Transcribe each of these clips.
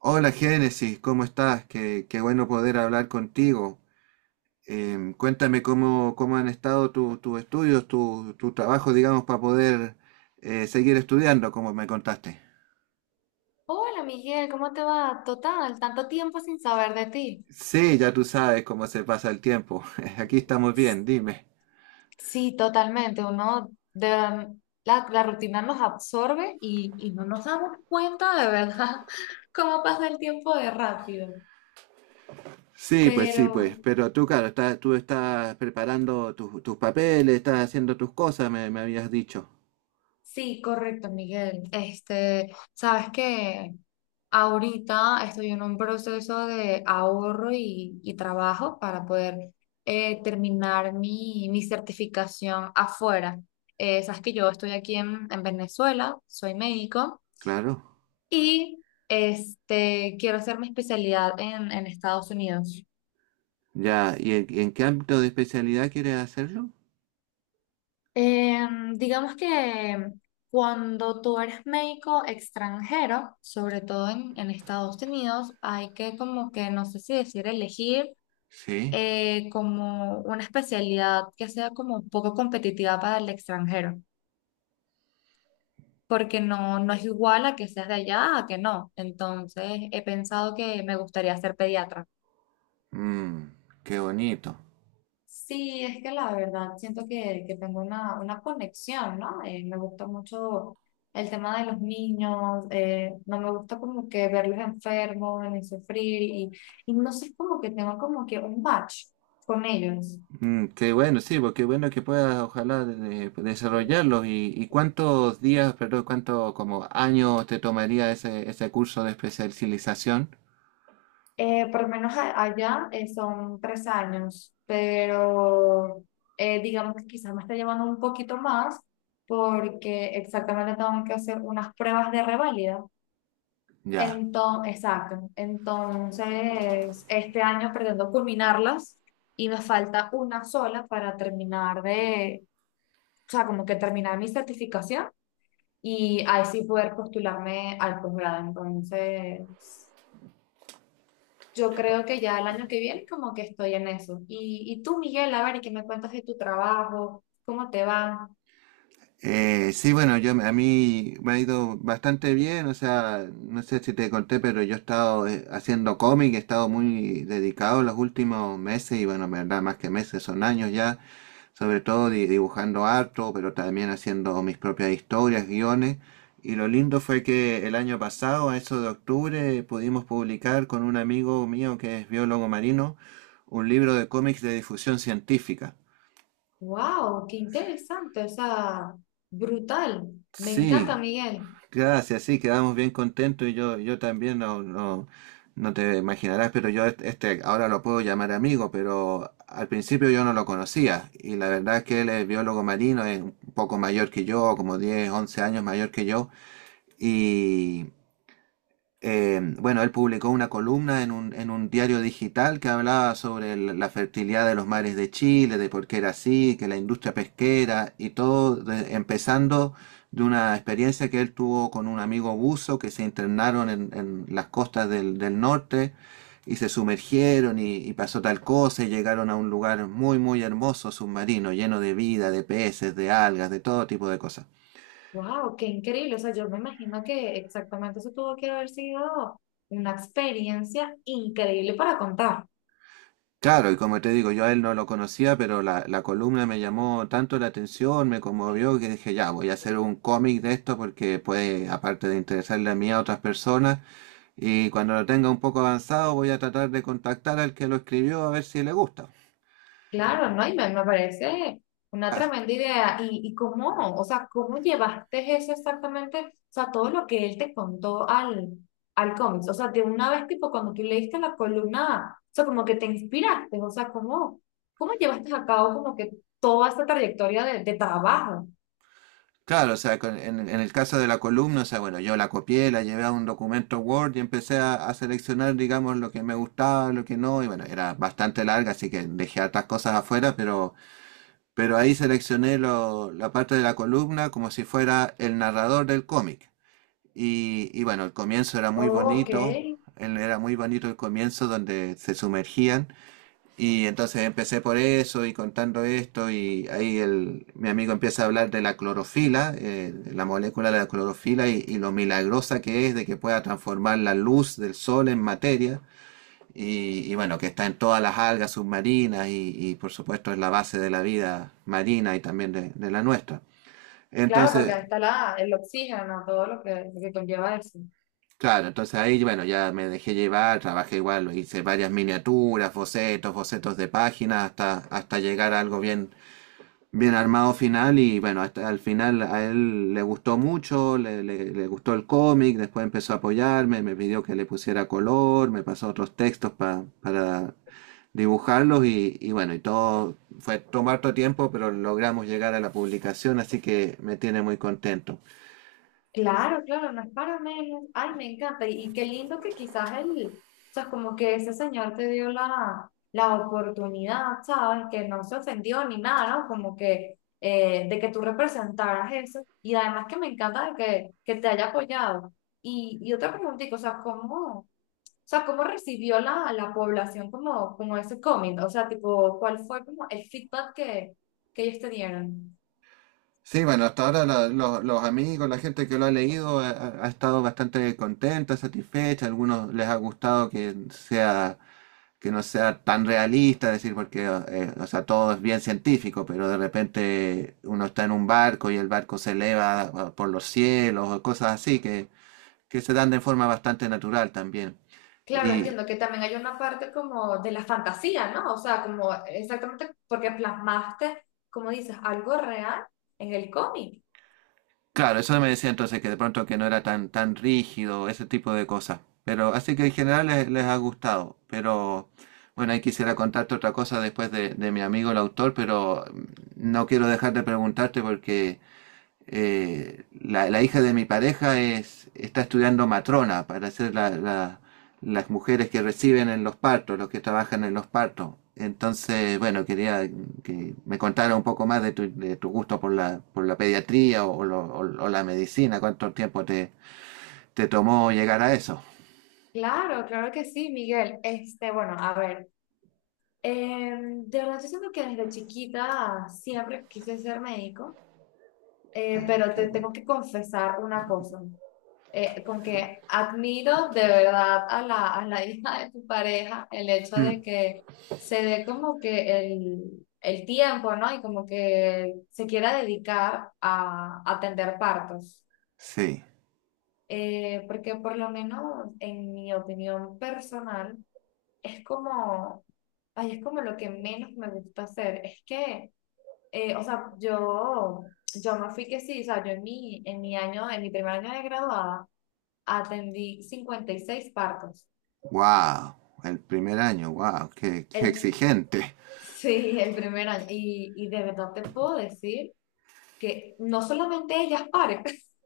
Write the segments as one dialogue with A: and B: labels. A: Hola Génesis, ¿cómo estás? Qué bueno poder hablar contigo. Cuéntame cómo han estado tus estudios, tu trabajo, digamos, para poder seguir estudiando, como me contaste.
B: Hola Miguel, ¿cómo te va? Total, tanto tiempo sin saber de ti.
A: Sí, ya tú sabes cómo se pasa el tiempo. Aquí estamos
B: S-
A: bien, dime.
B: Sí, totalmente. Uno de la rutina nos absorbe y no nos damos cuenta de verdad cómo pasa el tiempo de rápido.
A: Sí, pues
B: Pero
A: sí, pues. Pero tú, claro, estás, tú estás preparando tus papeles, estás haciendo tus cosas, me habías dicho.
B: Sí, correcto, Miguel. Este, sabes que ahorita estoy en un proceso de ahorro y trabajo para poder terminar mi certificación afuera. Sabes que yo estoy aquí en Venezuela, soy médico
A: Claro.
B: y este, quiero hacer mi especialidad en Estados Unidos.
A: Ya, ¿y en qué ámbito de especialidad quieres hacerlo?
B: Digamos que cuando tú eres médico extranjero, sobre todo en Estados Unidos, hay que como que, no sé si decir, elegir
A: Sí.
B: como una especialidad que sea como un poco competitiva para el extranjero, porque no, no es igual a que seas de allá a que no. Entonces, he pensado que me gustaría ser pediatra.
A: Mm, qué bonito.
B: Sí, es que la verdad siento que tengo una conexión, ¿no? Me gusta mucho el tema de los niños, no me gusta como que verlos enfermos, ni sufrir, y no sé, como que tengo como que un batch con ellos.
A: Mm, qué bueno, sí, porque bueno que puedas ojalá desarrollarlos. Y cuántos días, perdón, cuántos como años te tomaría ese curso de especialización?
B: Por lo menos allá son 3 años, pero digamos que quizás me está llevando un poquito más porque exactamente tengo que hacer unas pruebas de reválida.
A: Ya.
B: Entonces, exacto. Entonces, este año pretendo culminarlas y me falta una sola para terminar de, o sea, como que terminar mi certificación y ahí sí poder postularme al posgrado. Entonces, yo creo que ya el año que viene como que estoy en eso. Y tú, Miguel, a ver, y ¿qué me cuentas de tu trabajo? ¿Cómo te va?
A: Sí, bueno, yo a mí me ha ido bastante bien, o sea, no sé si te conté, pero yo he estado haciendo cómic, he estado muy dedicado los últimos meses y bueno, en verdad, más que meses, son años ya. Sobre todo dibujando harto, pero también haciendo mis propias historias, guiones. Y lo lindo fue que el año pasado, a eso de octubre, pudimos publicar con un amigo mío que es biólogo marino un libro de cómics de difusión científica.
B: ¡Wow! ¡Qué interesante! O sea, brutal. Me
A: Sí.
B: encanta, Miguel.
A: Gracias, sí, quedamos bien contentos y yo también no te imaginarás, pero yo este ahora lo puedo llamar amigo, pero al principio yo no lo conocía y la verdad es que él es biólogo marino, es un poco mayor que yo, como 10, 11 años mayor que yo y, bueno, él publicó una columna en un diario digital que hablaba sobre la fertilidad de los mares de Chile, de por qué era así, que la industria pesquera y todo, empezando de una experiencia que él tuvo con un amigo buzo que se internaron en las costas del norte y se sumergieron y pasó tal cosa y llegaron a un lugar muy, muy hermoso, submarino, lleno de vida, de peces, de algas, de todo tipo de cosas.
B: Wow, qué increíble. O sea, yo me imagino que exactamente eso tuvo que haber sido una experiencia increíble para contar.
A: Claro, y como te digo, yo a él no lo conocía, pero la columna me llamó tanto la atención, me conmovió, que dije, ya, voy a hacer un cómic de esto porque puede, aparte de interesarle a mí, a otras personas, y cuando lo tenga un poco avanzado voy a tratar de contactar al que lo escribió a ver si le gusta.
B: Claro, ¿no? Y me parece una
A: Ah,
B: tremenda idea. Y cómo? O sea, ¿cómo llevaste eso exactamente? O sea, todo lo que él te contó al cómics. O sea, de una vez, tipo, cuando tú leíste la columna, o sea, como que te inspiraste. O sea, ¿cómo, cómo llevaste a cabo como que toda esta trayectoria de trabajo?
A: claro, o sea, en el caso de la columna, o sea, bueno, yo la copié, la llevé a un documento Word y empecé a seleccionar, digamos, lo que me gustaba, lo que no, y bueno, era bastante larga, así que dejé otras cosas afuera, pero ahí seleccioné la parte de la columna como si fuera el narrador del cómic. Y bueno, el comienzo
B: Oh, ok.
A: era muy bonito el comienzo donde se sumergían. Y entonces empecé por eso y contando esto y ahí el, mi amigo empieza a hablar de la clorofila, la molécula de la clorofila y lo milagrosa que es de que pueda transformar la luz del sol en materia y bueno, que está en todas las algas submarinas y, por supuesto es la base de la vida marina y también de la nuestra.
B: Claro, porque
A: Entonces,
B: ahí está la, el oxígeno, todo lo que conlleva eso.
A: claro, entonces ahí, bueno, ya me dejé llevar, trabajé igual, hice varias miniaturas, bocetos, bocetos de páginas hasta, hasta llegar a algo bien, bien armado final y bueno, hasta al final a él le gustó mucho, le, le gustó el cómic, después empezó a apoyarme, me pidió que le pusiera color, me pasó otros textos para dibujarlos y bueno, y todo fue tomar todo tiempo, pero logramos llegar a la publicación, así que me tiene muy contento.
B: Claro, claro, no es para menos. Ay, me encanta. Y qué lindo que quizás él, o sea, como que ese señor te dio la oportunidad, ¿sabes? Que no se ofendió ni nada, ¿no? Como que de que tú representaras eso. Y además que me encanta de que te haya apoyado. Y otra preguntita, o sea, cómo recibió la población como, como ese cómic? O sea, tipo, ¿cuál fue como el feedback que ellos te dieron?
A: Sí, bueno, hasta ahora los amigos, la gente que lo ha leído ha, ha estado bastante contenta, satisfecha, a algunos les ha gustado que sea que no sea tan realista, es decir, porque o sea, todo es bien científico, pero de repente uno está en un barco y el barco se eleva ah, por los cielos o cosas así que se dan de forma bastante natural también.
B: Claro,
A: Y,
B: entiendo que también hay una parte como de la fantasía, ¿no? O sea, como exactamente porque plasmaste, como dices, algo real en el cómic.
A: claro, eso me decía entonces que de pronto que no era tan tan rígido, ese tipo de cosas. Pero así que en general les, les ha gustado. Pero bueno, ahí quisiera contarte otra cosa después de mi amigo el autor, pero no quiero dejar de preguntarte porque la, la hija de mi pareja es, está estudiando matrona para ser las mujeres que reciben en los partos, los que trabajan en los partos. Entonces, bueno, quería que me contara un poco más de tu gusto por la pediatría o, o la medicina, cuánto tiempo te, te tomó llegar a eso.
B: Claro, claro que sí, Miguel. Este, bueno, a ver, eh, de verdad yo siento que desde chiquita siempre quise ser médico,
A: Ah,
B: pero
A: qué
B: te
A: bueno.
B: tengo que confesar una cosa. Con que admiro de verdad a la hija de tu pareja el hecho
A: Mm,
B: de que se dé como que el tiempo, ¿no? Y como que se quiera dedicar a atender partos.
A: sí,
B: Porque por lo menos en mi opinión personal, es como, ay, es como lo que menos me gusta hacer. Es que, o sea, yo me fui que sí, o sea, yo en mi año, en mi primer año de graduada, atendí 56 partos.
A: wow, el primer año, wow, qué, qué
B: El,
A: exigente.
B: sí, el primer año. Y de verdad te puedo decir que no solamente ellas paren.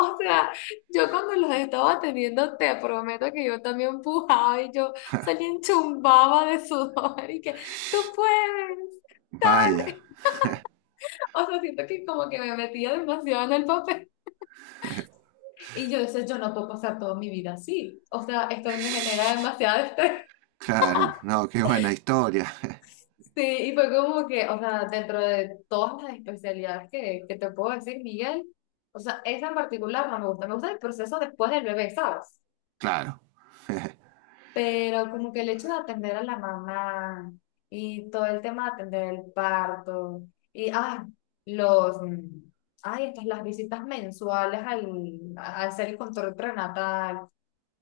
B: O sea, yo cuando los estaba atendiendo, te prometo que yo también empujaba y yo salía enchumbaba de sudor y que tú puedes.
A: Vaya,
B: O sea, siento que como que me metía demasiado en el papel. Y yo decía, yo no puedo pasar toda mi vida así. O sea, esto a mí me genera demasiado estrés.
A: claro, no, qué buena historia.
B: Sí, y fue como que, o sea, dentro de todas las especialidades que te puedo decir, Miguel, o sea, esa en particular no me gusta. Me gusta el proceso después del bebé, ¿sabes?
A: Claro.
B: Pero como que el hecho de atender a la mamá y todo el tema de atender el parto y, ah, los, ay, estas, las visitas mensuales al, al hacer el control prenatal.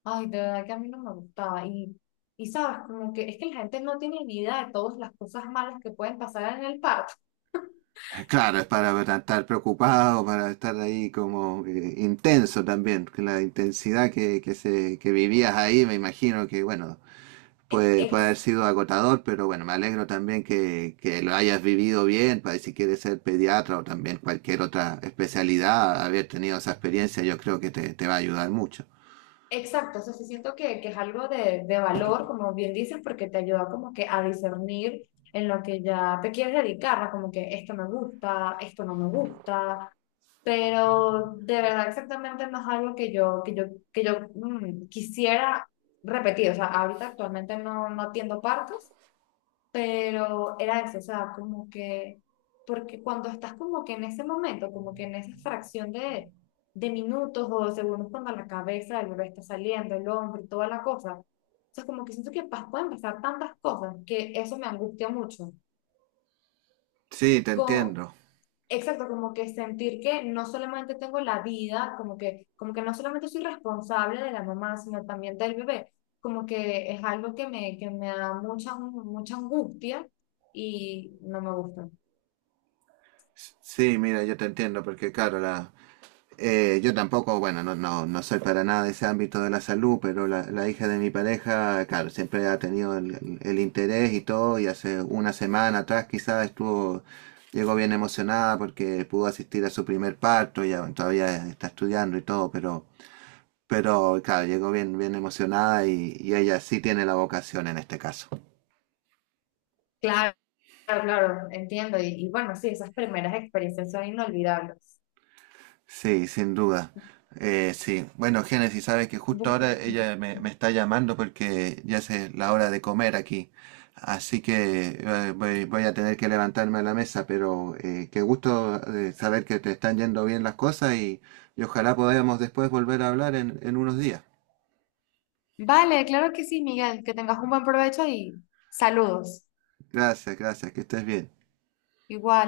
B: Ay, de verdad que a mí no me gustaba. Y sabes, como que es que la gente no tiene ni idea de todas las cosas malas que pueden pasar en el parto.
A: Claro, es para estar preocupado, para estar ahí como intenso también, que la intensidad que, se, que vivías ahí, me imagino que, bueno, puede, puede
B: Ex-
A: haber sido agotador, pero bueno, me alegro también que lo hayas vivido bien, para si quieres ser pediatra o también cualquier otra especialidad, haber tenido esa experiencia, yo creo que te va a ayudar mucho.
B: exacto, o sea, sí siento que es algo de valor, como bien dices, porque te ayuda como que a discernir en lo que ya te quieres dedicar, ¿no? Como que esto me gusta, esto no me gusta, pero de verdad exactamente no es algo que yo, que yo quisiera repetir, o sea, ahorita actualmente no, no atiendo partos, pero era eso, o sea, como que, porque cuando estás como que en ese momento, como que en esa fracción de minutos o de segundos cuando la cabeza del bebé está saliendo, el hombro y toda la cosa, o sea, como que siento que pueden pasar tantas cosas que eso me angustia mucho.
A: Sí, te
B: Co-
A: entiendo.
B: Exacto, como que sentir que no solamente tengo la vida, como que no solamente soy responsable de la mamá, sino también del bebé, como que es algo que me da mucha, mucha angustia y no me gusta.
A: Sí, mira, yo te entiendo, porque claro, la, yo tampoco, bueno, no, no, no soy para nada de ese ámbito de la salud, pero la hija de mi pareja, claro, siempre ha tenido el, el interés y todo, y hace una semana atrás quizás estuvo, llegó bien emocionada porque pudo asistir a su primer parto, ya bueno, todavía está estudiando y todo, pero claro, llegó bien, bien emocionada y ella sí tiene la vocación en este caso.
B: Claro, claro, claro, entiendo. Y bueno, sí, esas primeras experiencias son inolvidables.
A: Sí, sin duda. Sí, bueno, Génesis, sabes que justo
B: Bu-
A: ahora ella me está llamando porque ya es la hora de comer aquí. Así que voy, voy a tener que levantarme a la mesa, pero qué gusto saber que te están yendo bien las cosas y ojalá podamos después volver a hablar en unos días.
B: Vale, claro que sí, Miguel, que tengas un buen provecho y saludos.
A: Gracias, gracias, que estés bien.
B: Igual.